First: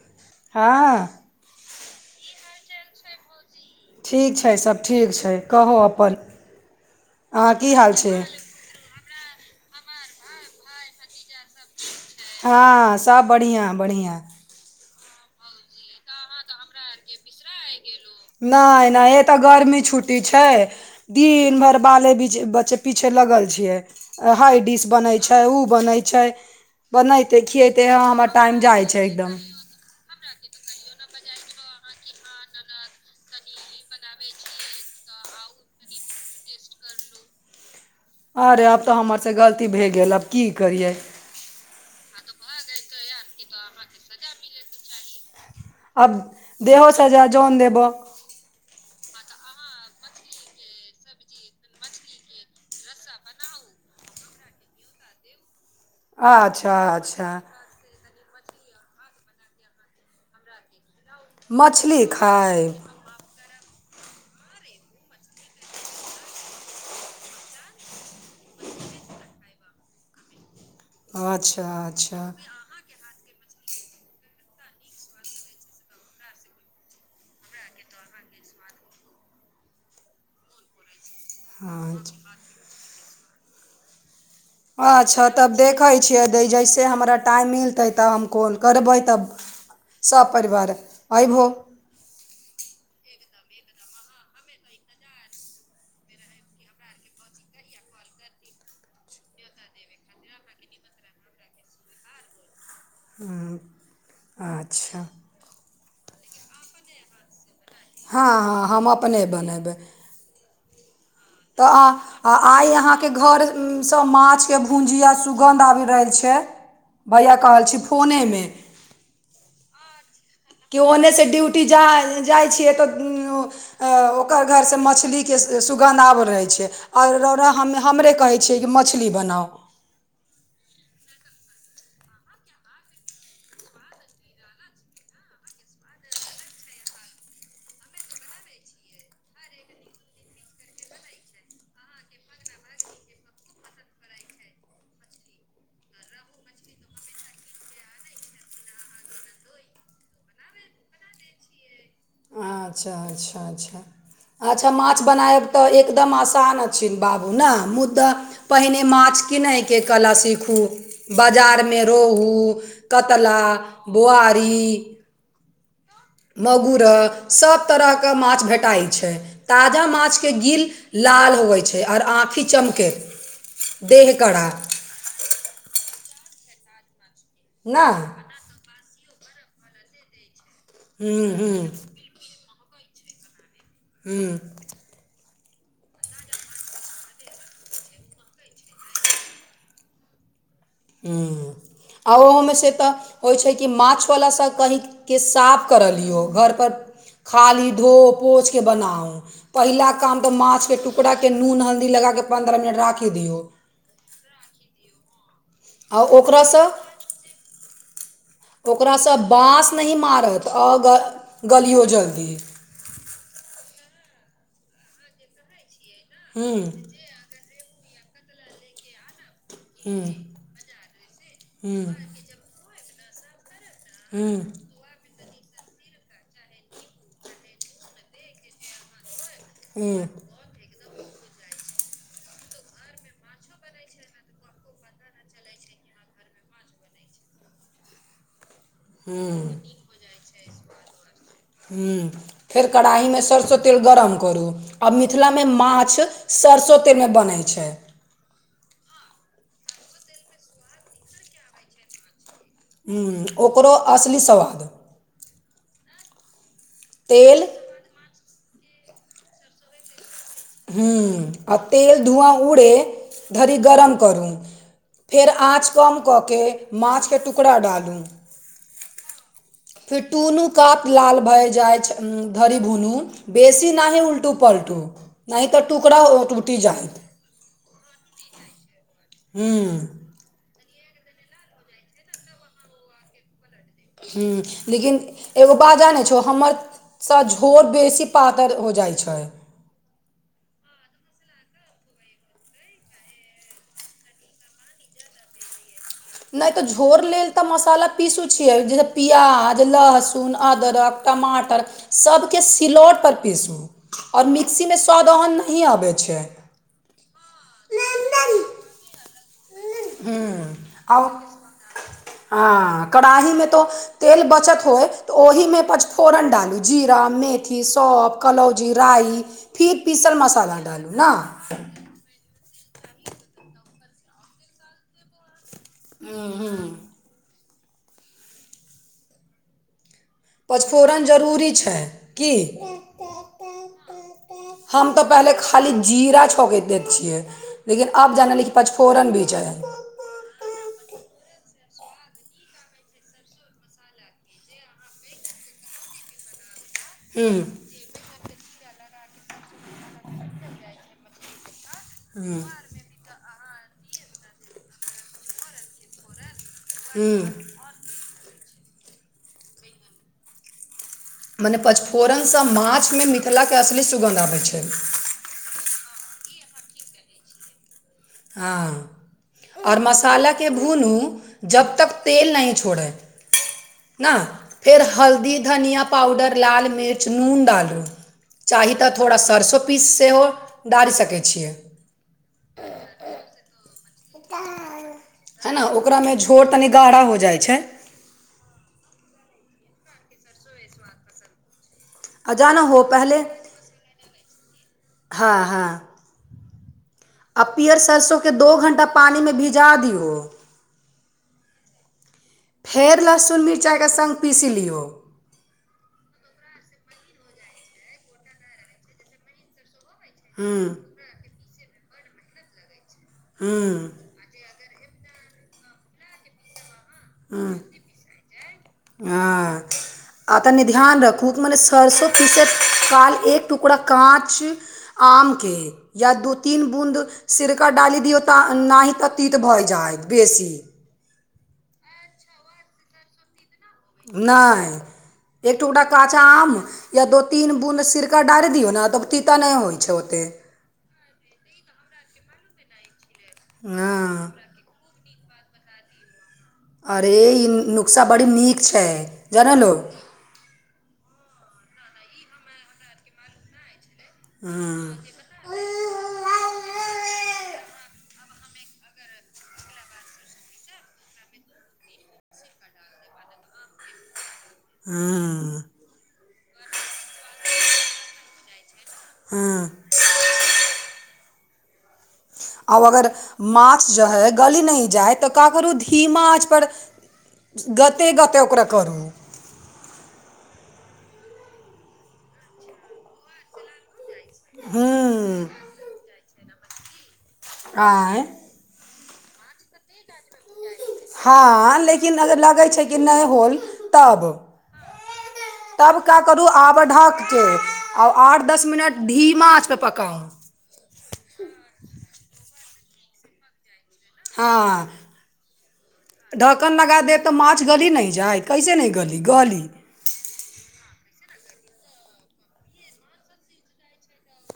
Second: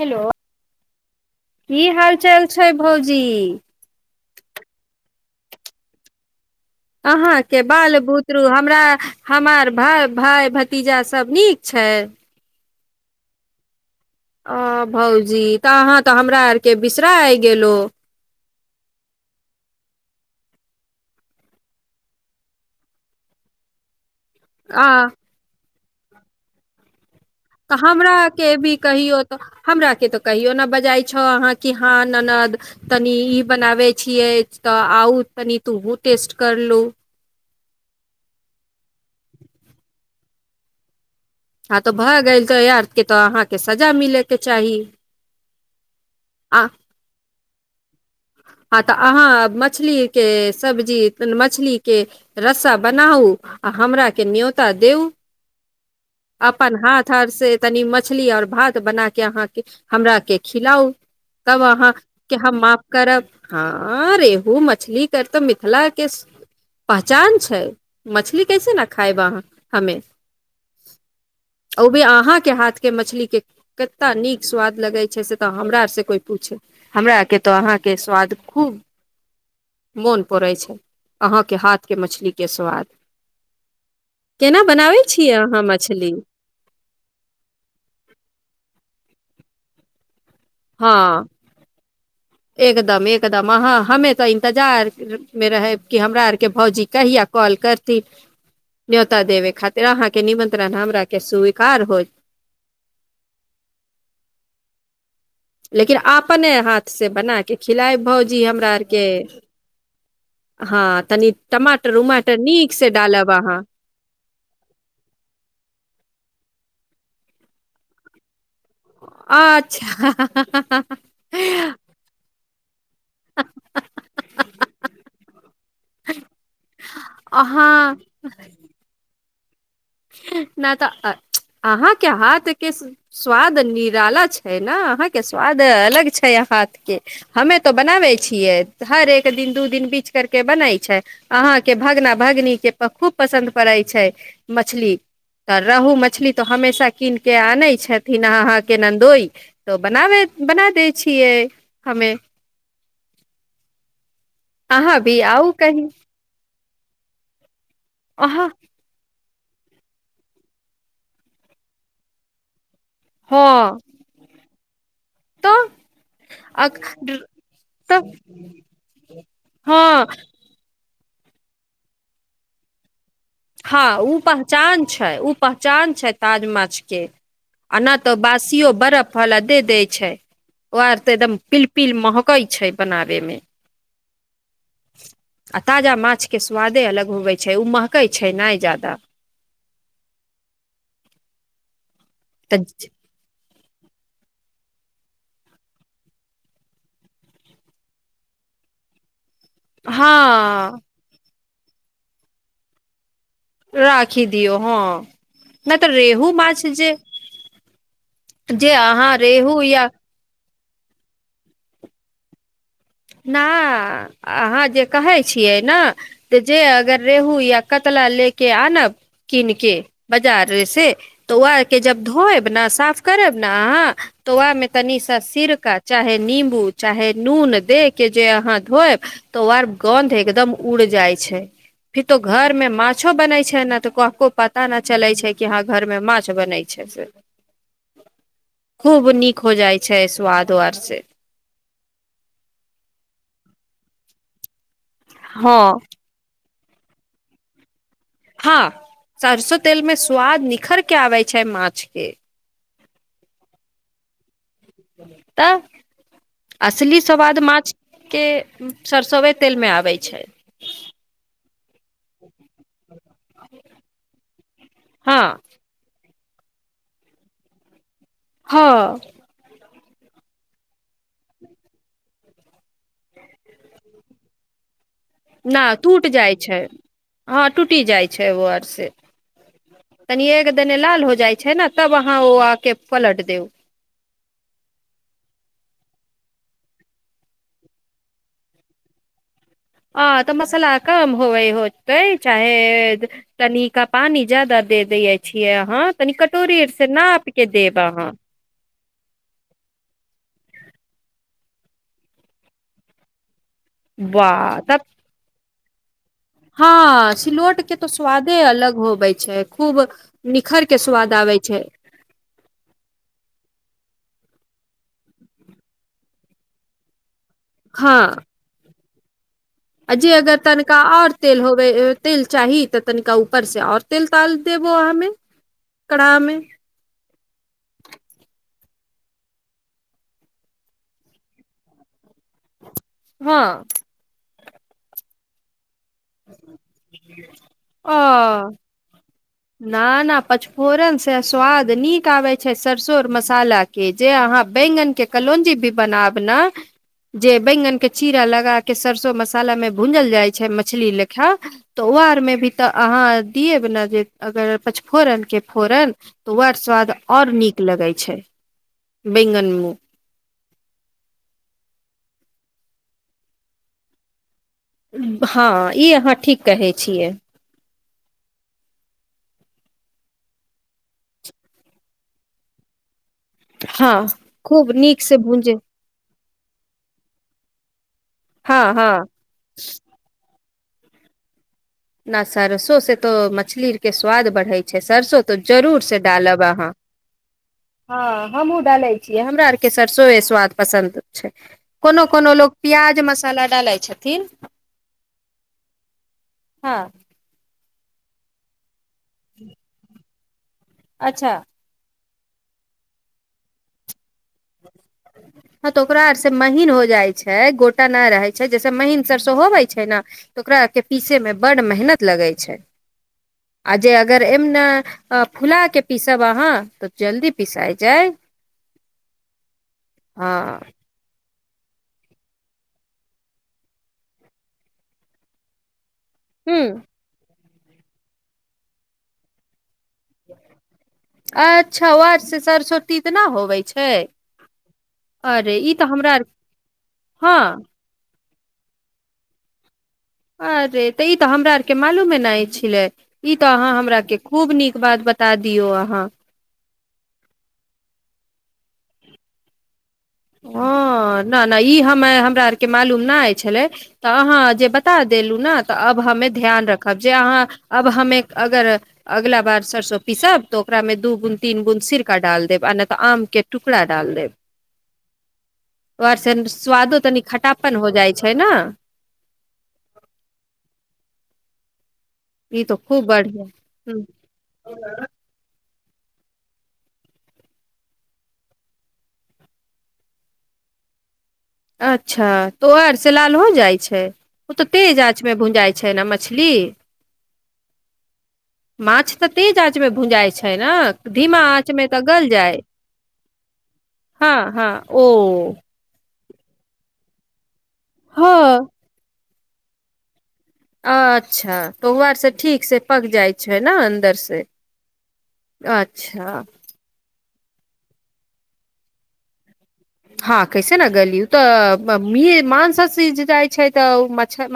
Hello हँ कि हालचाल छै भौजी ठीक छै सभ ठीक छै कहू अपन अहाँ के कि बाल हाल छै। बुतरू हमरा हमार भाय भतीजा सभ नीक छै। हँ सभ बढ़िआ बढ़िआ अ भौजी तऽ अहाँ तऽ हमरा आर के बिसराइ गेलो। नहि नहि एतऽ गर्मी छुट्टी छै दिन भर बाले बीचे बच्चे पीछे लगल छियै हइ आ डिश बनै छै ओ बनै छै बनैते तऽ खियबैत अ हमरा हमर के टाइम भी जाइ छै कहियो एकदम तऽ हमरा केँ तऽ कहियो नै बजाइ छौ अहाँ की हँ ननद तनी इ बनाबैत छियै तऽ आउ तनि तोहूँ टेस्ट करलू अरे आब तऽ हमरसँ गलती भए गेल आब की करियै हँ तऽ भऽ गेल तऽ आइबकी अहाँकेँ तऽ सजा मिलय केँ चाही आब आ देहो सजा जॉन देब हँ तऽ अहाँ मछली केँ सब्जी मछलीकेँ रस्सा बनाउ आ हमरा केँ न्योता देऊ अपन अच्छा हाथ अच्छा आर से तनी मछली और भात बना केँ अहाँकेँ हमरा केँ खिलाउ तब अहाँ मछली [inaudible] कऽ हम माफ खायब करब हँ रेहू मछली कऽ तऽ मिथिला केँ पहचान छै मछली कैसे न खायब अहाँ हमें अच्छा [inaudible] ओ भी अच्छा अहाँकेँ हाथ केँ मछली केँ कैता नीक स्वाद लगे छै से तऽ हमरा सँ कोई पूछ हमरा के तऽ अहाँकेँ स्वाद खूब [inaudible] मोन परै छै आहाँकेँ हाथ केँ अच्छा मछली के स्वाद [inaudible] केना बनाबै छी अहाँ मछली जै जैसे हमरा टाइम मिलतै तऽ हम कॉल करबै तब सब परिवार हँ अइभौ [inaudible] एकदम एकदम अहाँ हमे तऽ इन्तजारमे रहब कि हमरा आर केँ भौउजी कहिया कॉल कर ती [inaudible] न्योता देबे खातिर अहाँ केँ निमंत्रण हमरा केँ स्वीकार होयत हूं [inaudible] अच्छा लेकिन अपने हाथ से बना कऽ खिलायब हँ भौजी हँ हमरा आर हम केँ अपने बनेबै हँ तनी तऽ आ आइ अहाँकेँ घर अहाँ स माछ केँ भुजिया सुगन्ध आबि रहल छै भैया कहल छी फोने मे अच्छा [unintelligible] केँ अने से ड्यूटी जा जाइ छियै तऽ [unintelligible] अं ओकर घरसँ मछली केँ स सुगन्ध आब रहै छै आ रौरा हम अहाँ हमरे कहै छियै कि मछली बनाउ नै तऽ अ च [unintelligible] अहाँ केँ हाथ केँ स्वाद निराला छै न अहाँ केँ स्वाद अलग छै हाथ केँ हमे तो बनाबै छियै हर एक दिन दू दिन बीच करके बनै छै अहाँ केँ भगना भगनीके खूब पसन्द पड़ैत छै मछली तऽ रहू मछली तऽ हमेशा कीन क आनै छथिन अहाँकेँ नन्दोइ तो बनाबे बना दै छियै हमे अच्छा अच्छ अच्छ अच्छा अहाँ माछ भी बनायब आउ तऽ कही एकदम आसान [unintelligible] बाबू न मुद्दा अहाँ पहिने माछके किनए कऽ कला सीखू बजार में रोहू कतला हँ बुआरी तऽ मगुरह सभ तऽ तरहके माछ भेटाइत छै ताजा हँ माछके गिल लाल होै छै और आँखि चमके हँ देह ऊ कड़ा पहचान छै, ऊ पहचान छै ताज माछके अ ना न तऽ बासियो बरफ वला दे दै छै ओ आर ते हम्म एकदम पिल हम्म पिल महकई छै बनाबे मे हूँ आ ताजा माछके स्वादे अलग होबै छै, उ महकै छै नहि जादा [inaudible] हूं आ ओहोमे से तऽ होइ छै कि माछवला सभ कही के साफ करय लियौ घर पर खाली धो पोछके बनाउ। पहिला हँ काम तऽ माछके टु करा नून, हल्दी लगाके पंन्द्रह मिनट राखि दियौ राखि दियौ हँ, नहि तऽ आ रेहू ओकरासँ माछ जे जे ओकरास अहाँ रेहू बास या नहि मारत अ ग गलियौ जल्दी न अहाँ जे कहै छियै ने तऽ हुँ जे अगर रेहू या कतला लेके आनब किन के हुँ बजारे से तऽ वेहे के हुँ जब धोएब ने, साफ करब न अहाँ हुँ तो वामे तनी सा सिरका चाहे नींबू चाहे नून दे के जे अहाँ धोएब तऽ वार गन्ध हुँ एकदम उड़ जाइ छै फिर तो घर में माछो बनै छै ने तो कको पता न चलै छै कि हां घर में माछ बनै छै से खूब नीक हो हुँ जाइ छै स्वाद आर सेे हूं फेर कड़ाहीमे सरसो तेल गरम करू। आब मिथिलामे हँ माछ सरसो तेलमे बनै छै हा, सरसो तेल में स्वाद निखर के आबे छै माछ के हूं, ओकरो असली सवाद तऽ असली सवाद तेल माछ के सरसोए तेलमे आबै छै हूं, आ तेल धुआ उड़े धरी गरम करू हँ फेर आँच कम कऽ केऽ माछके टुकड़ा डालू हँ फेर टुनू कात लाल भए जाइछ ऊं धड़ि भुनु बेसी नाहि उलटू पलटू न टूट जाइ छै। हँ, टूटि जाइ छै ओ आर से हूँ तनीएक तने लाल हो जाइ छै ने, तब अहाँ ओ आके पलट देब हूं लेकिन एगो बाज जानै छि हमर स झोर बेसी पातर हो जाइ छै आ तऽ मसल्ला कम होवे होतै चाहे तनिका पानी ज्यादा दऽ दै छियै अहाँ तनी नहि तऽ कटोरीये सँ झोर लेल नापि तऽ कऽ देब मसाला आहाँ पीसू छियै जे प्याज लहसुन अदरक टमाटर सभके सिलौट पर पीसू आओर वाह त मिक्सीमे स्वाद ओहन नहि आबै छै हँ सिलौटके तऽ स्वादे अलग होबे छै खूब निखरि कऽ आओर स्वाद आबै छै हँ, कड़ाहिमे तोऽ तेल बचत होए तऽ ओहिमे पच फोरन डालू जीरा मेथी हँ सौंफ कलौजी राइ फिर आ जे पीसल अगर मसाला तनिका डालू ने आओर तेल होबै तेल चाही तऽ तनिका ऊपरसँ आओर तेल डाल देबौ अहिमे कड़ाहमे। पचफोरन जरूरी छै कि हँ। हम तऽ पहिले खाली जीरा छौक दैत छियै, लेकिन आब जानलहुँ जे पाँच फोरम भी छै न न पाँच फोरनसँ स्वाद नीक आबै छै सरसो आ मसालाके जे अहाँ बैंगन के कलौंजी भी बनाब ने जे ह्म बैंगन के चीरा लगा कऽ सरसो मसालामे भूजल जाइत छै मछली लेऽ खा तऽ ओ आरमे भी तऽ अहाँ देब ने जँ पाँच फोरनक फोरन तऽ ओ स्वाद आओर ह्म नीक लगै छै बैंगन मे मने पचफोरनसँ माछमे मिथिलाक असली सुगन्ध आबैत छै। हँ ई अहाँ ठीक कहै छियै। हँ आओर मसाला के भुनू जाबत तक तेल नहि छोड़ै हँ नह खूब फेर नीक से हल्दी भूंजे धनिया पाउडर लाल मिर्च नून डालू हँ चाही तँ हँ थोड़ा सरसो पीस सेहो डालि सकैत छियै। नहि सरसोसँ तऽ मछली के स्वाद बढ़ै छै सरसो तऽ है ने जरूरसँ ओकरामे डालब झोर तनि अहा गाढ़ा हो जाइ छै आ ह हमहुँ डालै छियै हमरा आरके सरसोए स्वाद पसन्द छै कोनो कोनो लोक जानो हो पिआज़ पहले मसाला डालैत छथि हँ हँ। हँ। आ पीयर सरसो के दू घण्टा पानि मे भिजा दिऔ अच्छा। फेर लहसुन मिरचाइके संघ पीस लियौ [inaudible] हँ तऽ ओकरा आरसँ महीन हो जाइ छै गोटा नहि रहै छै जइसे महीन सरसो होबै छै तऽ ओकरा ह्म्म के पीसए मे बड़ मेहनत लगै छै आ जँ ह्म्म अगर अयमे फुला कऽ पीसब अहा जल्दी पिसाइ जाय ह खूब मने सरसो पीसी काल एक टुकड़ा कांच आम के या दू ह तीन बूँद सिरका डाली दिऔ तऽ नहि तीत भऽ जायत बेसी अच्छा, [unintelligible] होवे छै नहि एक अरे ई टुका तऽ हमरा काँचा आर आम या दू हँ तीन बुद सि डाल दियौ ने तब तीता नहि होई छै ओते अरे ते ई तऽ हमरा आर के मालूमे नहि छलै ई तऽ अहाँ हमरा आर के हँ खूब नीक बात बता दियौ अहा अरे ई नुक्शा बड़ी नीक छै जानलो। हँ नहि नहि ई हमरा आर के मालूम नहि आय छलै। त अहाँ जे बता हँ देलहु ने तऽ आब हमे ध्यान रखब जे अहाँ आब हमे अगर। अगिला बार सरिसो पीसब तऽ ओकरा मे दू गुण तीन गुण सिरक डाल देब आ नहि तऽ आम के टुकड़ा डाल देब हूँ। त से स्वादो तनि खटापन हो जाइ छै ने हू ई तो आब खूब अगर बढ़िया मार्क्स ह जो हय गली नहि जाइ तऽ का करू धीमा आँचपर गते गते ओकरा करू अच्छा तोआर से लाल हो जाइ छै उ तऽ तेज आँचमे हूँ भुँजाइ छै ने मछली आँय माछ तऽ तेज आँचमे भुँजाइत छै ने धीमा आँच हँ मे तऽ लेकिन गल अगर जाय लगै छै कि नहि होल तब हँ हँ ओ तब का करू आबर ढक के आओ आठ दस हँ मिनट धीमाँ आँचपे पकाउ अच्छा तऽ ओ आर से ठीक से पक जाय छै नऽ अन्दर से अच्छा कन लगा देब तऽ माछ गली नहि जाइ कैसे नहि गली गली हँ कैसे न गली उ तऽ मी मांस सीझ जाइ छै तऽ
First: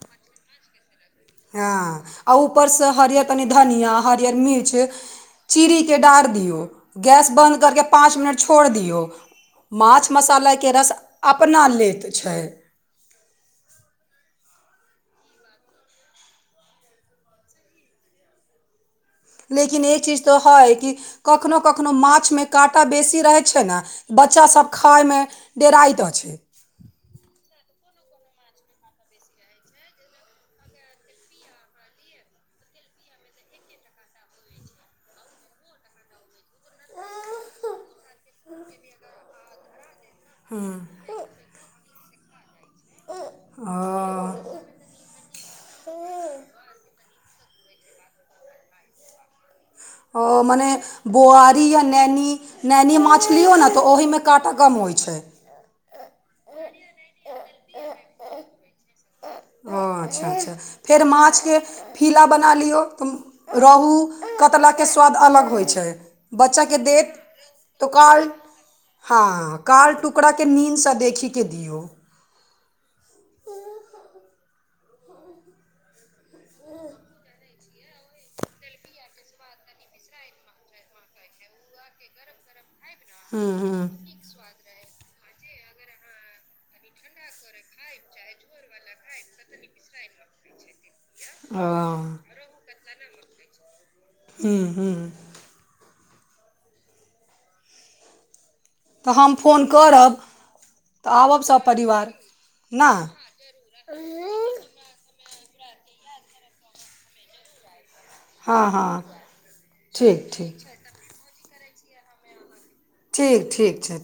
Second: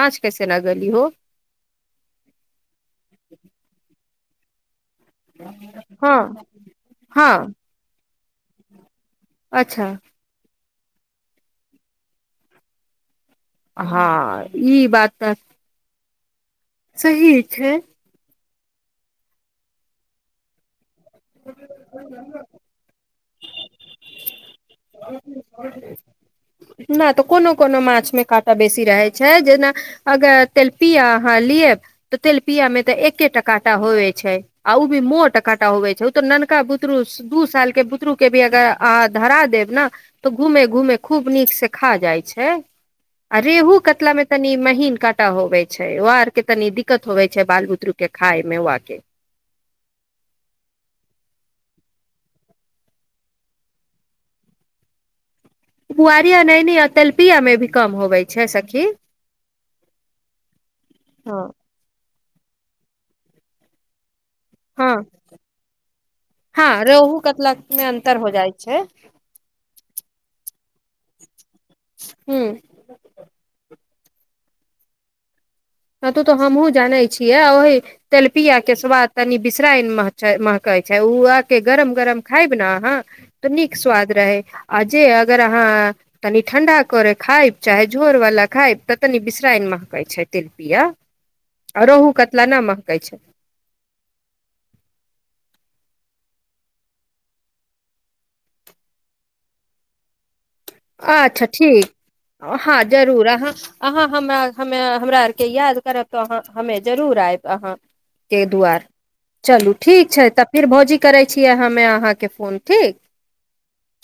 माछ कैसे न गली हो हँ आ ऊपरसँ हरियर तनि धनियाँ हरियर मिर्च चीरीे के हँ डार दियौ गैस हँ बन्द करके पाँच मिनट छोड़ दियौ अच्छा माछ मसालाके रस अपना लेैत छै हँ ई बात तऽ सही छै लेकिन ई चीज तऽ हय की कखनो कखनो माछमे काँटा बेसी रहै छै ने बच्चासभ खायमे डेराइत अछि नहि तऽ कोनो कोनो माछ मे काँटा बेसी रहैत छै जेना अगर तेलपिय अहाँ लेब तऽ तेलपिया मे तऽ एकेटा काँटा होेवै छै आ उ भी मोट काँटा होेवै छै उ तऽ ननका बुतरुस दू साल के बुतरु के भी अगर अहाँ धरा देब ने तऽ घूमे घुमे खूब नीक से खा जाइ छै आ रेहु कतला मे तनी महीन काँटा होवै छै वोआर के तनी दिक्कत होवै छै बाल बुतरु के खाय मे वा के ओ मने बुआरी या नैनी नैनी माछ लियौ ने तऽ ओहिमे काँटा कम होइ छै बुआरिया नैनी आ तेलपियामे भी कम होबै छै सखी ओ अच्छा अच्छा फेर माछ हँ के फिला बना लियो रोहु कतला के हँ स्वाद अलग होइ छै बच्चा के हँ देत रेहू कतला मे तो अन्तर कार हो जाइ छै हाँ काल टुकड़ाके नींदसँ देखिके दियौ हूंम्म कतौ तऽ हमहुँ जानै छियै आ ओही तेलपिया के स्वाद तनी बिशराइन महकै छै उ आके गरम गरम खायब ने अहाँ हूँ तऽ नीक हूँ स्वाद रहै आ जे अगर अहाँ तनी ठंडा करे खायब चाहे झोर वाला खायब तऽ तनी विशराइन महकै छै तेलपिया ओ आ रोहु कतला न महकै छै हूंम्म हूंम्म तऽ हम फोन करब तऽ आबब अच्छा सभ ठीक परिवार हँ ना जरूर आहाँ अहाँ हमरा हम्मे हमरा आर के याद करब तऽ हम्मे जरूर आयब अहाँ के हँ दुआर हँ चलू ठीक छै तऽ फिर भौजी करै छिये हम्मे अहाँके फोन ठीक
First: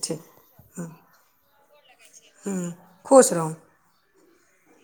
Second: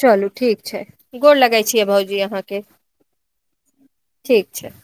चलू ठीक छै। गोर लगै छियै भाउजी अहाँकेँ खुश रहू ठीक छै